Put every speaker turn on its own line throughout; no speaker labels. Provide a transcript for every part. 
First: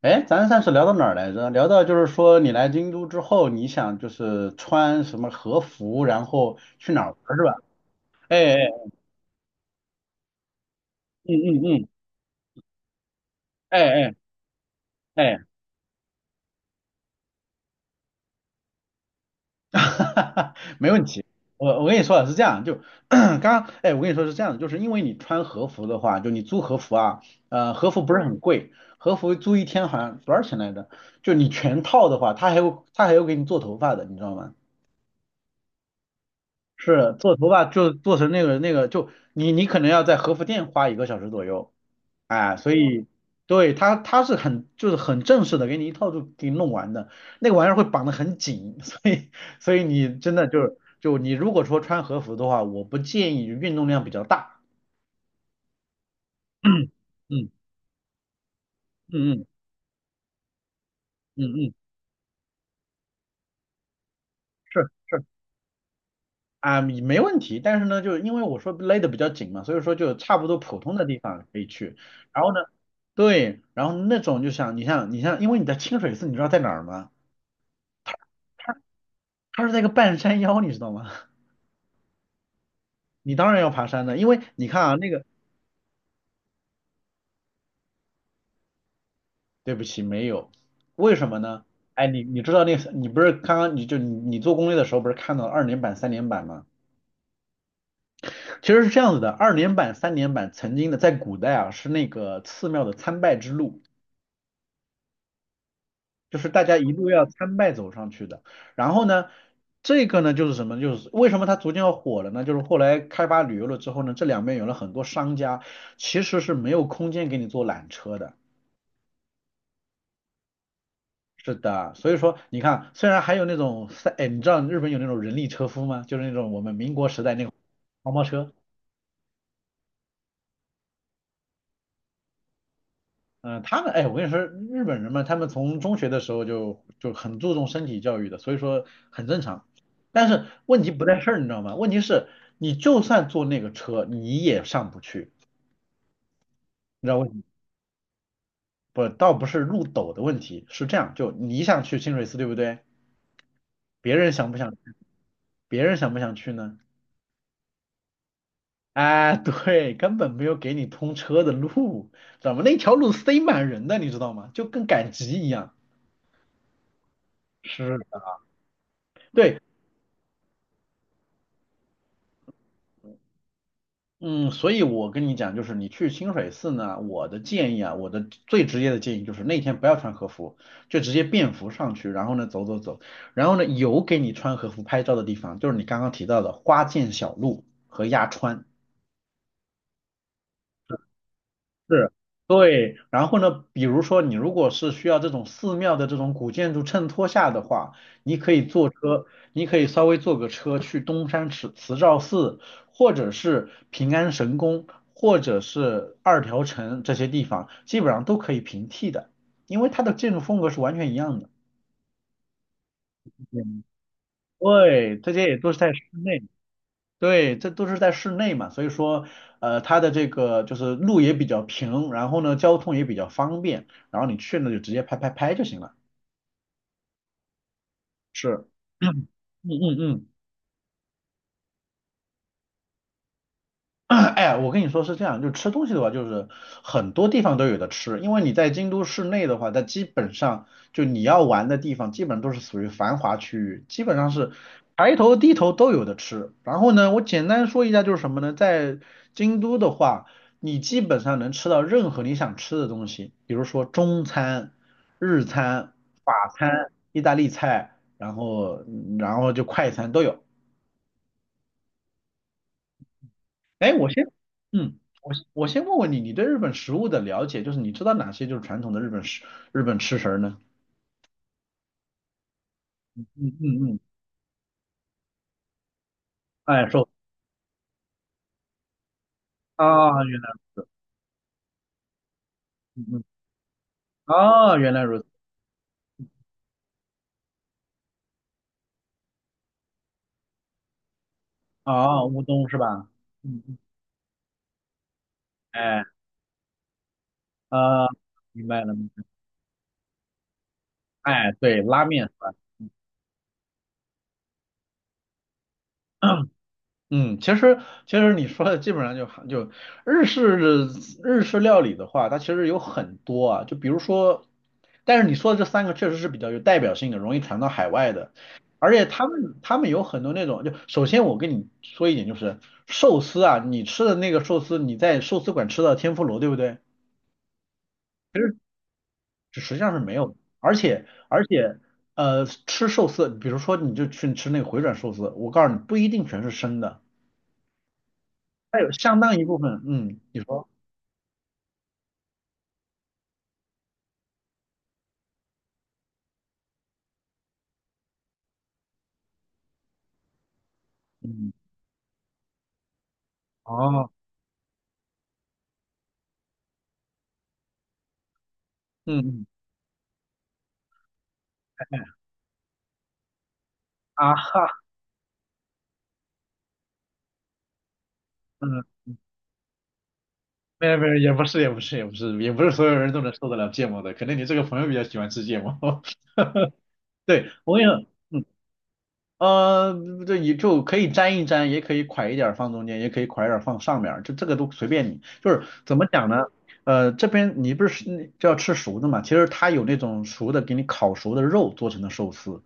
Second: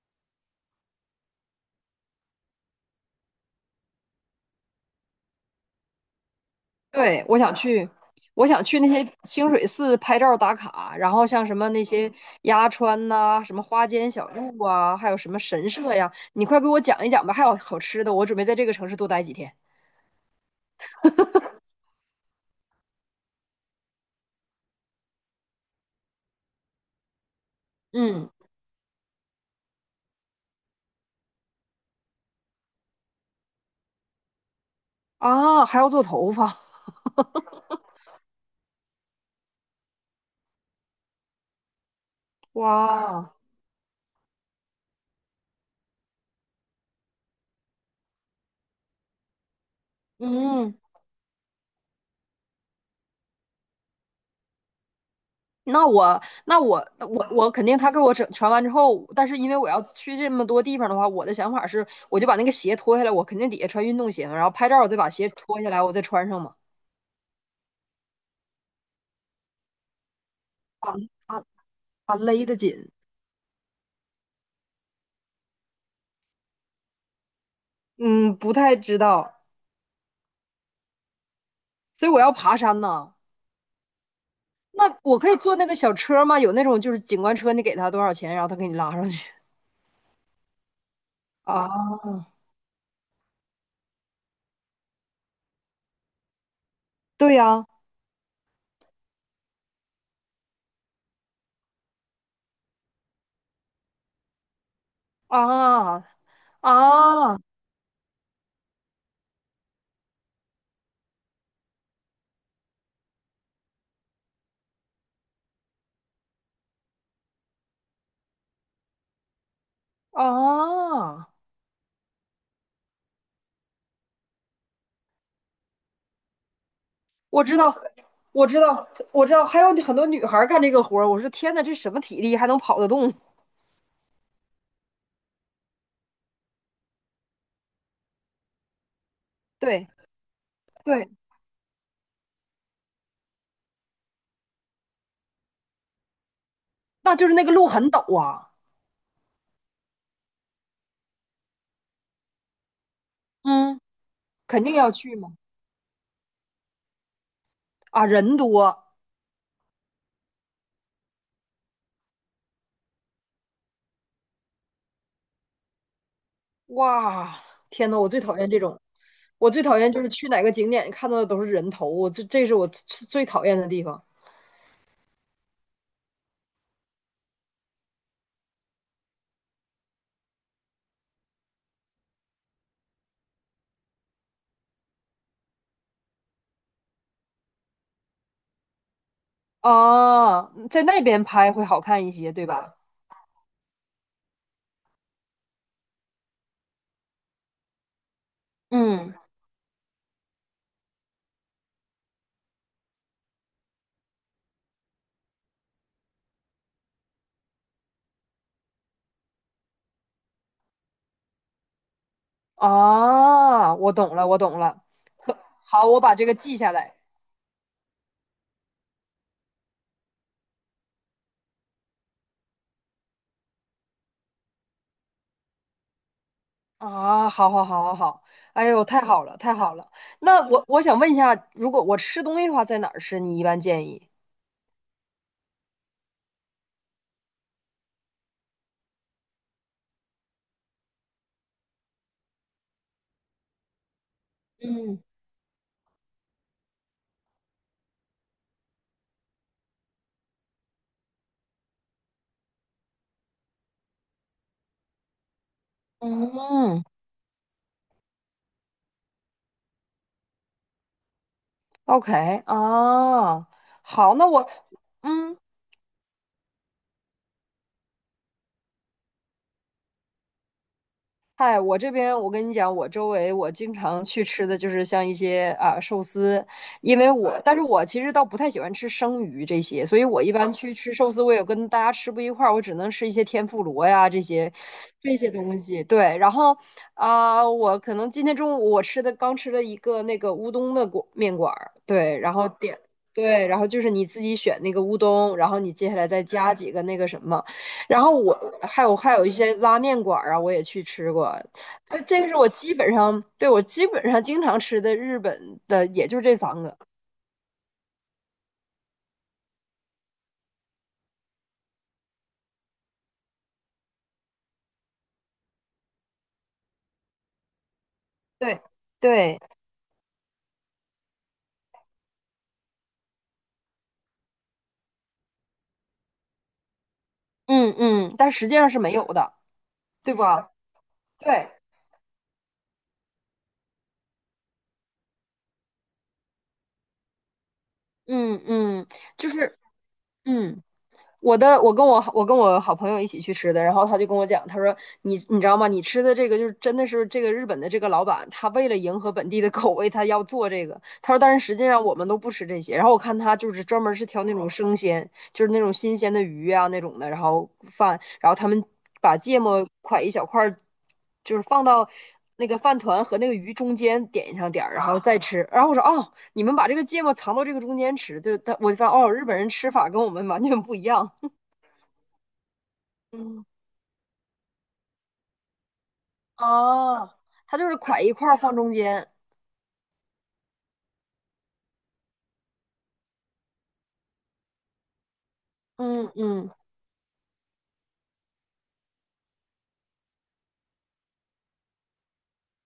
哎，咱上次聊到哪儿来着？聊到就是说你来京都之后，你想就是穿什么和服，然后去哪儿玩
对，
儿是吧？
我
哎哎，
想去那些清水寺拍照打卡，然后
嗯
像什
嗯
么那
嗯，
些鸭川呐、什么
哎
花间
哎
小路啊，还有什
哎，
么神社呀，你快给我讲一讲吧。还有好吃的，我准备在这个城市多待几天。
没问题。我跟你说啊，是这样，就 刚刚哎，我跟你说是这样的，就是因为你穿和服的话，就你租和服啊，和服不是
嗯。
很贵，和服租一天好像多少钱来着？就你全套的话，他还有给你做头发的，你知道吗？
啊，还要做头发。
是做头发就做成那个，就你可能要在和服店花1个小时左右，哎，所以，
哇。
对，他是很就是很正式的，给你一套就给你弄完的，那个玩意儿会绑得很紧，所以你真的就
嗯。
是就你如果说穿和服的话，我不建议运动量比较大。
那我那 我
嗯
我
嗯
我肯定他给我整传完之后，但是
嗯
因为我要去这么多地方的话，我的
嗯
想
嗯
法
嗯，
是，我就把那个鞋脱下来，我肯定底下穿运动鞋嘛，然后拍照
是
我再把
是。
鞋脱下来，我再穿上嘛。
啊，没问题，但是呢，就是因为我说勒得比较紧嘛，所以说就差不多普
啊。
通的地
啊。
方可以去。
啊，
然
勒
后
得
呢，
紧。
对，然后那种就像你，因为你在清水寺，你知道在哪儿吗？
嗯，不太知道，
它是在一个半山腰，你知道吗？
所以我要爬山呢。
你当然要爬山的，因为你看
那
啊，那
我
个
可以坐那个小车吗？有那种就是景观车，你给他多少钱，然后他给你拉上去。
对不起，没有，为什么呢？
啊？
哎，你知道那个你不是刚刚你就你你做攻略的时候不是看到了二连板、三连板吗？
对呀。
其实是这样子的，二连板、三连板曾经的在古代啊是那个寺庙的参拜之路。
啊
就是大家一路要
啊
参拜走上去的。然后呢，这个呢就是什么？就是为什么它逐渐要火了呢？就是后来开发旅游了之后呢，这两边有了很多商家，其实是没有空间给你做缆车的。
啊！
是的，所以说你看，虽然还有那种三，哎，你知道日本有那种人力车夫吗？就是那种我们民国时代
我
那种
知道，
黄包
我
车。
知道，我知道，还有很多女孩儿干这个活儿，我说天呐，这什么体力还能跑得动？
嗯，他们哎，我跟你说，日本人嘛，他们从中学的时候就很注重身体教育的，所以说很正常。
对
但是问题不
对。
在这儿，你知道吗？问题是，你就算坐那个车，你也上不去，你知
那
道
就
为什
是
么？
那个路很陡啊。
不，倒不是路陡的问题，是这样，就你想去清水寺，对不对？
嗯。
别人想不
肯
想
定要
去？
去嘛。
别人想不想去呢？
啊，人多。
哎，对，根本没有给你通车的路，知道吗？那条路塞满人的，你知道吗？就跟赶集一样。
哇，天
是
呐，我最讨
的，
厌这种，我
对，
最讨厌就是去哪个景点看到的都是人头，我这是我最最讨厌的地方。
嗯，所以我跟你讲，就是你去清水寺呢，我的建议啊，我的最直接的建议就是那天不要穿和服，就直接便服上去，然后呢走走走，然后呢有给你穿和服拍照的地方，就是你刚刚提到的花见小路和鸭川。
啊，在那边拍会好看一
是，
些，对吧？
对。然后呢，比如说你如果是需要这种寺庙的这种古建筑衬托下的话，你可以坐
嗯。
车，你可以稍微坐个车去东山慈照寺，或者是平安神宫，或者是二条城这些地方，基本上都可以平替的，因为它的建筑风格是完全一样的。
啊，我懂了，我懂了。
对，这
可
些也都是
好，
在
我
室
把这个
内。
记下来。
对，这都是在室内嘛，所以说，它的这个就是路也比较平，然后呢，交通也比较方便，然后你去呢就直接拍拍拍就行了。
啊，好好好好好，
是，
哎呦，太好
嗯
了，太好了。
嗯嗯。
那我想问一下，如果我吃东西的话，在哪儿吃？你一般建 议？
哎，我跟你说是这样，就吃东西的话，就是很多地方都有的吃，因为你在京都市内的话，它基本上就你要玩的地方，基本都是属于繁华区域，基本上是
嗯
抬头低头都有的吃。然后呢，我简单说一下就是什么呢，在京都的话，你基本上能吃到任何你想吃的东西，比如说中餐、日餐、法
嗯
餐、意大利菜，然后就快餐都有。
，OK。 啊，
哎，我
好，那
先，
我。
嗯，我
嗯。
先我先问问你，你对日本食物的了解，就是你知道哪些就是传统的日本吃食儿呢？
嗨，我这边我跟你讲，我周
嗯
围我
嗯
经
嗯，
常去吃的就是像一些啊寿司，
哎，
因
说
为我，但是我其实倒不太喜欢吃生鱼这些，所以我
啊，
一
原来，
般去吃寿司，我也跟大家吃不一块儿，我只能
嗯
吃一些
嗯，
天妇罗呀这些
啊，原来
这
如此，
些东西。对，然后啊、我可能今天中午我吃的刚吃了一个那个乌冬的馆面馆儿，对，
啊，
然
乌
后
冬是
点。
吧？
对，然
嗯
后
嗯，
就是你自己选那个乌冬，然后你接下
哎，
来再加几个那个什么。然
啊，
后我
明白
还
了，
有还有一些拉面馆啊，我也去吃过。
哎，对，
呃，
拉
这个
面，
是我基本上，对，我基本上经常吃的日本的，也就这三个。
嗯，其实你说的基本上就日式日式料理的话，它其实有很多啊，就比如说，但是你说的这三个确实是比较有代表性的，容易传到海外的，
对
而且他
对。
们他们有很多那种，就首先我跟你说一点就是寿司啊，你吃的那个寿司，你在寿司馆吃到天妇罗，对不对？
嗯嗯，但实际上是没有的，
就实际上是
对
没有的。
吧？
而且而
对。
且吃寿司，比如说你就去吃那个回转寿司，我告诉你不一定全是生的，
嗯
它
嗯，
有相
就
当一部
是。
分，嗯，你
嗯。
说。
我的，我跟我好朋友一起去吃的，然后他就跟我讲，他说你你知道吗？你吃的这个就是真的是这个日本的这个老板，他为了迎合本地的口味，他要做这个。他说，但是
嗯，
实际上我们都不吃这些。然后我看他就是专门是
哦，
挑那种生鲜，就是那种新鲜的鱼啊那种的，然后饭，然后他们把
嗯
芥
嗯，
末块一小块儿，就是放到那个饭团和那个鱼中间
啊
点上点
哈，
儿，然后再吃。然后我说哦，你们把这个芥末藏到这个中间吃，就他我就
嗯，
发现哦，日本人吃法跟我们完全不一
没有没
样。
有，也不是所有人都能
嗯。
受得了芥末的，可能你这个朋友比较喜欢吃芥末。哈哈，
哦，
对，
它就是
我跟你
块
也，
一块儿
嗯，
放中间。
对，你就可以沾一沾，也可以㧟一点儿放中间，也可以㧟一点儿放上面儿，就这个都随便你。就是怎么
嗯
讲呢？
嗯。
这边你不是就要吃熟的嘛？其实它有那种熟的，给你烤熟的肉做成的寿司。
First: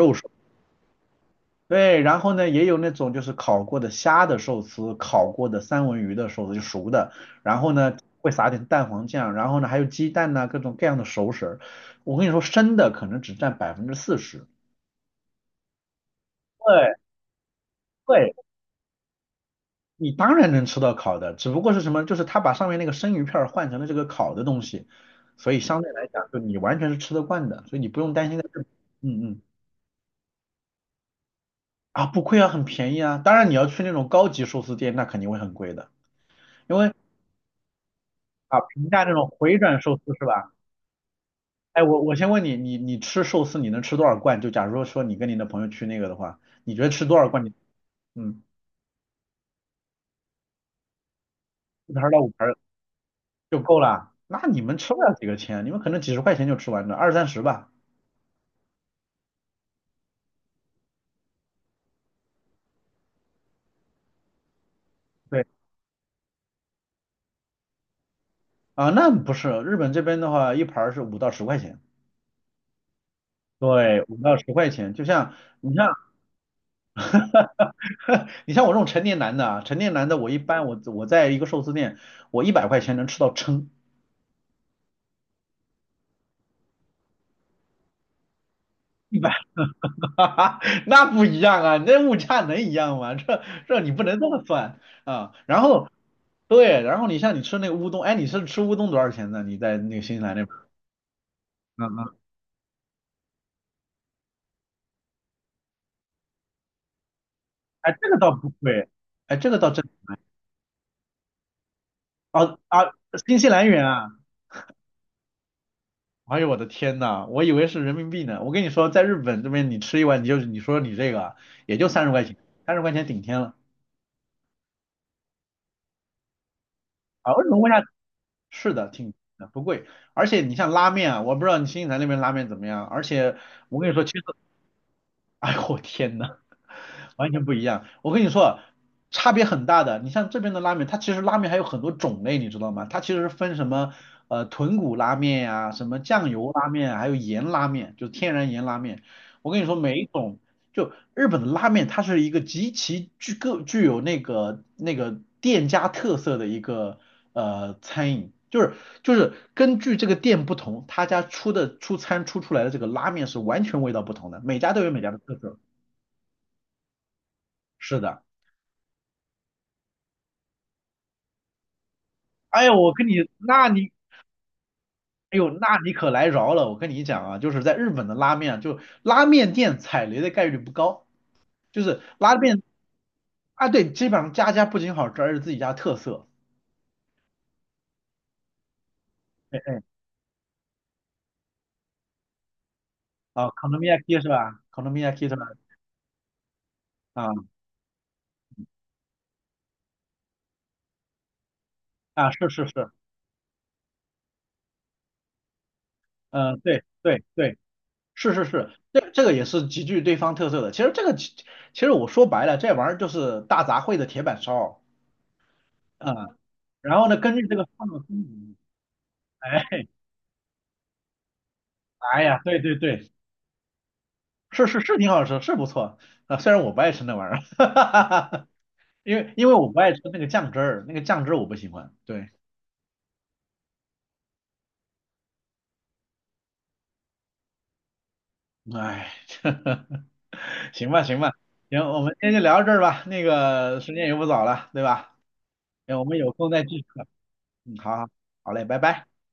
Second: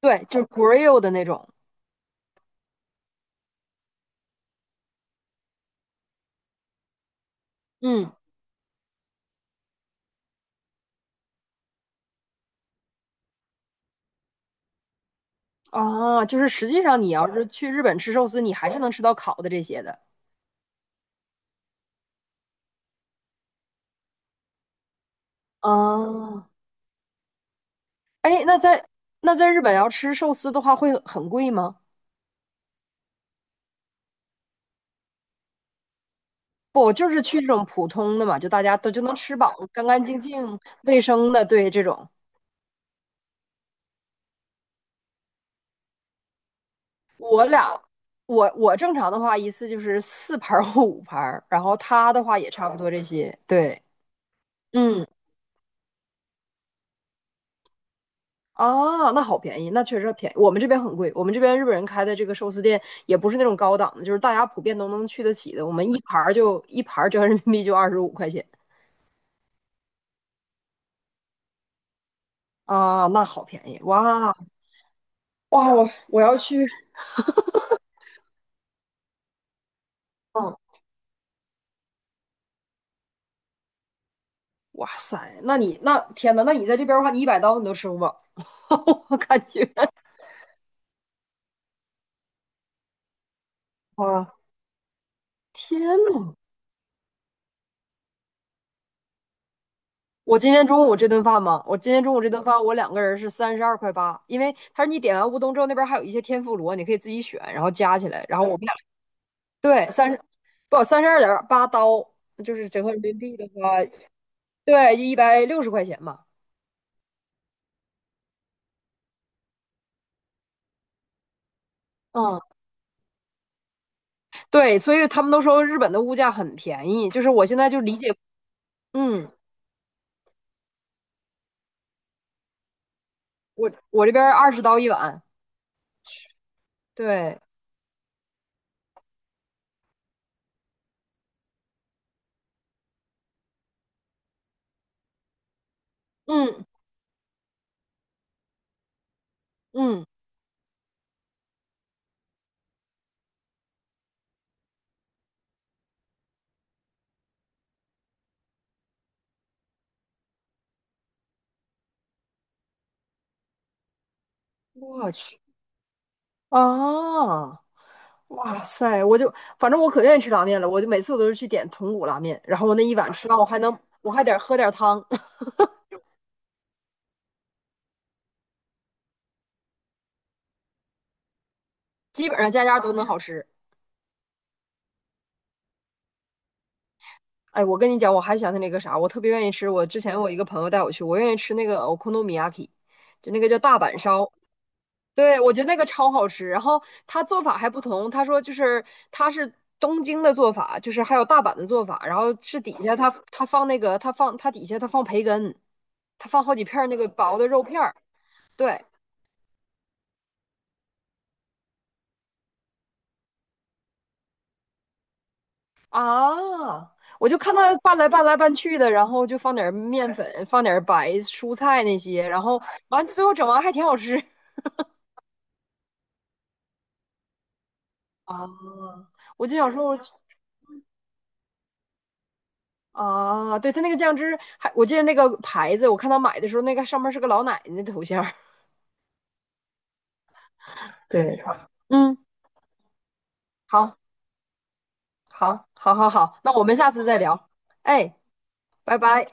对，就是 grill 的那种。
对，然后呢，也有那种就是烤过的虾的寿司，烤过的三文鱼的寿司，就熟的。然后呢，
嗯。
会撒点蛋黄酱，然后呢，还有鸡蛋呐、各种各样的熟食儿。我跟你说，生的可能只占40%。
哦，就是实际
对，
上你要是去日本吃寿
对，
司，你还是能吃到烤的这些的。
你当然能吃到烤的，只不过是什么，就是他把上面那个生鱼片儿换成了这个烤的东西，所以相对来讲，就
哦，
你完全是吃得惯的，所以你不用担心在
哎，那
这。
在
嗯嗯，
日本要吃寿司的话，会很贵吗？
啊，不亏啊，很便宜啊。当然你要去那种高级寿司店，那肯定会很贵的
不，我就是去这种普通的嘛，就
啊。
大家
评
都就
价这
能
种
吃饱，
回转
干
寿
干
司
净
是吧？
净、卫生的。对，
哎，
这
我
种
我先问你，你吃寿司你能吃多少罐？就假如说你跟你的朋友去那个的话，你觉得吃多少罐
我
你？
俩，
嗯，
我正常的话一次就是四盘儿或五盘儿，然后
一盘儿
他
到
的
五
话
盘
也
儿
差不多这些。
就够
对。
了。那你们吃不
嗯。
了几个钱，你们可能几十块钱就吃完了，二三十吧。
哦，那好便宜，那确实便宜。我们这边很贵，我们这边日本人开的这个寿司店也不是那种高档的，就是大家普遍都能去得
对
起的。我们一盘儿就一盘儿折合人民币就25块钱。
啊，那不是日本这边的话，一盘儿是五到十块钱。
啊，那好便宜
对，五
哇。
到十块钱，就像你
哇！
像
我我要去。
你像我这种成年男的啊，成年男的我一
嗯。
般我在一个寿司店，我100块钱能吃到撑。
哇塞，那你那天呐，那你在这边的话，你100刀你都吃不饱，我
一百。
感觉
哈哈，那不一样啊！那物价能一样吗？这你不能这
哇。
么算啊！然
天
后，
呐！
对，然后你像你吃那个乌冬，哎，你是吃乌冬多少钱呢？你在那个新西兰
我
那边？
今天中午这顿饭嘛，我
嗯
今天中
嗯，
午这顿饭，我两个人是32块8，因为他说你点完乌冬之后，那边还有一些天妇罗，你可以自己选，然后
哎，
加
这
起
个
来，
倒
然后
不
我们俩。
贵，哎，这个倒真
对，三十，不，32.8刀，就
啊
是折合
啊，
人民币
新
的
西兰
话，
元啊！
对，160块钱嘛。
哎呦我的天呐，我以为是人民币呢。我跟你说，在日本这边你吃一碗，你就你说你这个啊也就三十块钱，
嗯。
三十块钱顶天了
对，所以他们都说日本的物价很便宜，就是
啊！为
我
什
现
么物
在就
价
理解。
是的，挺
嗯，
不贵，而且你像拉面啊，我不知道你新西兰那边拉面怎么样，而且
我
我跟你说，
我
其
这边
实。
20刀一碗。
哎呦我天呐，完
对。
全不一样。我跟你说，差别很大的。你像这边的拉面，它其实拉面还有很多种类，你知道吗？它其实分什么豚骨拉面呀、什么酱油
嗯
拉面啊，还有盐拉面，就是天然盐拉面。我跟你说，每
嗯，
一种就日本的拉面，它是一个极其具有那个店家特色的一个餐饮。就是根据这个店不同，他家出的出餐出出来的这个拉面是完全味道不同的，每家都有每家
我
的特
去。
色。
啊，
是的，
哇塞，我就反正我可愿意吃拉面了，我就每次我都是去点豚骨拉面，然
哎
后
呀，
我那
我
一
跟
碗
你，
吃完，我还
那
能
你，
我还得喝点汤。
哎 呦，那你可来饶了！我跟你讲啊，就是在日本的拉面啊，就拉面店踩雷的概率不高，就是
基
拉
本上
面
家家都能好吃。
啊，对，基本上家家不仅好吃，而且自己家特色。
哎，我跟你讲，我还想起那个啥，我特别愿意
哎
吃。
哎，
我之前我一个朋友带我去，我愿意吃那个 okonomiaki 就那
啊
个叫大阪
，konomiyaki 是
烧。
吧？konomiyaki 是
对，
吧？
我觉得那个超好吃。然后他
啊
做法还不同，他说就是他是东京的做法，就是还有大阪的做法，然
啊，
后
是
是
是
底
是，
下他底下他放培根，他放好
嗯、
几片
对
儿那个
对
薄的
对，
肉片儿。
是是是，
对
这个也是极具对方特色的。其实其实我说白了，这玩意儿就是大杂烩的铁板烧，嗯，
啊，
然后呢，
我
根
就
据
看
这个
他
放
拌
的
来
风
拌来拌
格，
去的，然后就放点儿
哎，
面粉，放点儿白蔬菜那
哎
些，
呀，
然
对
后
对
完
对。
最后整完还挺好吃。
是是是，挺好吃，是不错啊。虽然我不爱吃那玩意儿，
啊，
因为因
我
为
就
我
想
不
说
爱
我
吃
去。
那个酱汁儿，那个酱汁儿我不喜欢。对，
啊，对，他那个酱汁还，我记得那个牌子，我看他买的时候，那个上面是个老奶奶的头像儿。
哎，行吧行吧，
对，
行，我们
嗯，
今天就聊到这儿吧。那个时
好，
间也不早了，对吧？
好，好，
行，我
好，
们有
好，
空
那
再
我们
继续。
下次再聊。
嗯，好好，
哎，
好嘞，拜
拜
拜。
拜。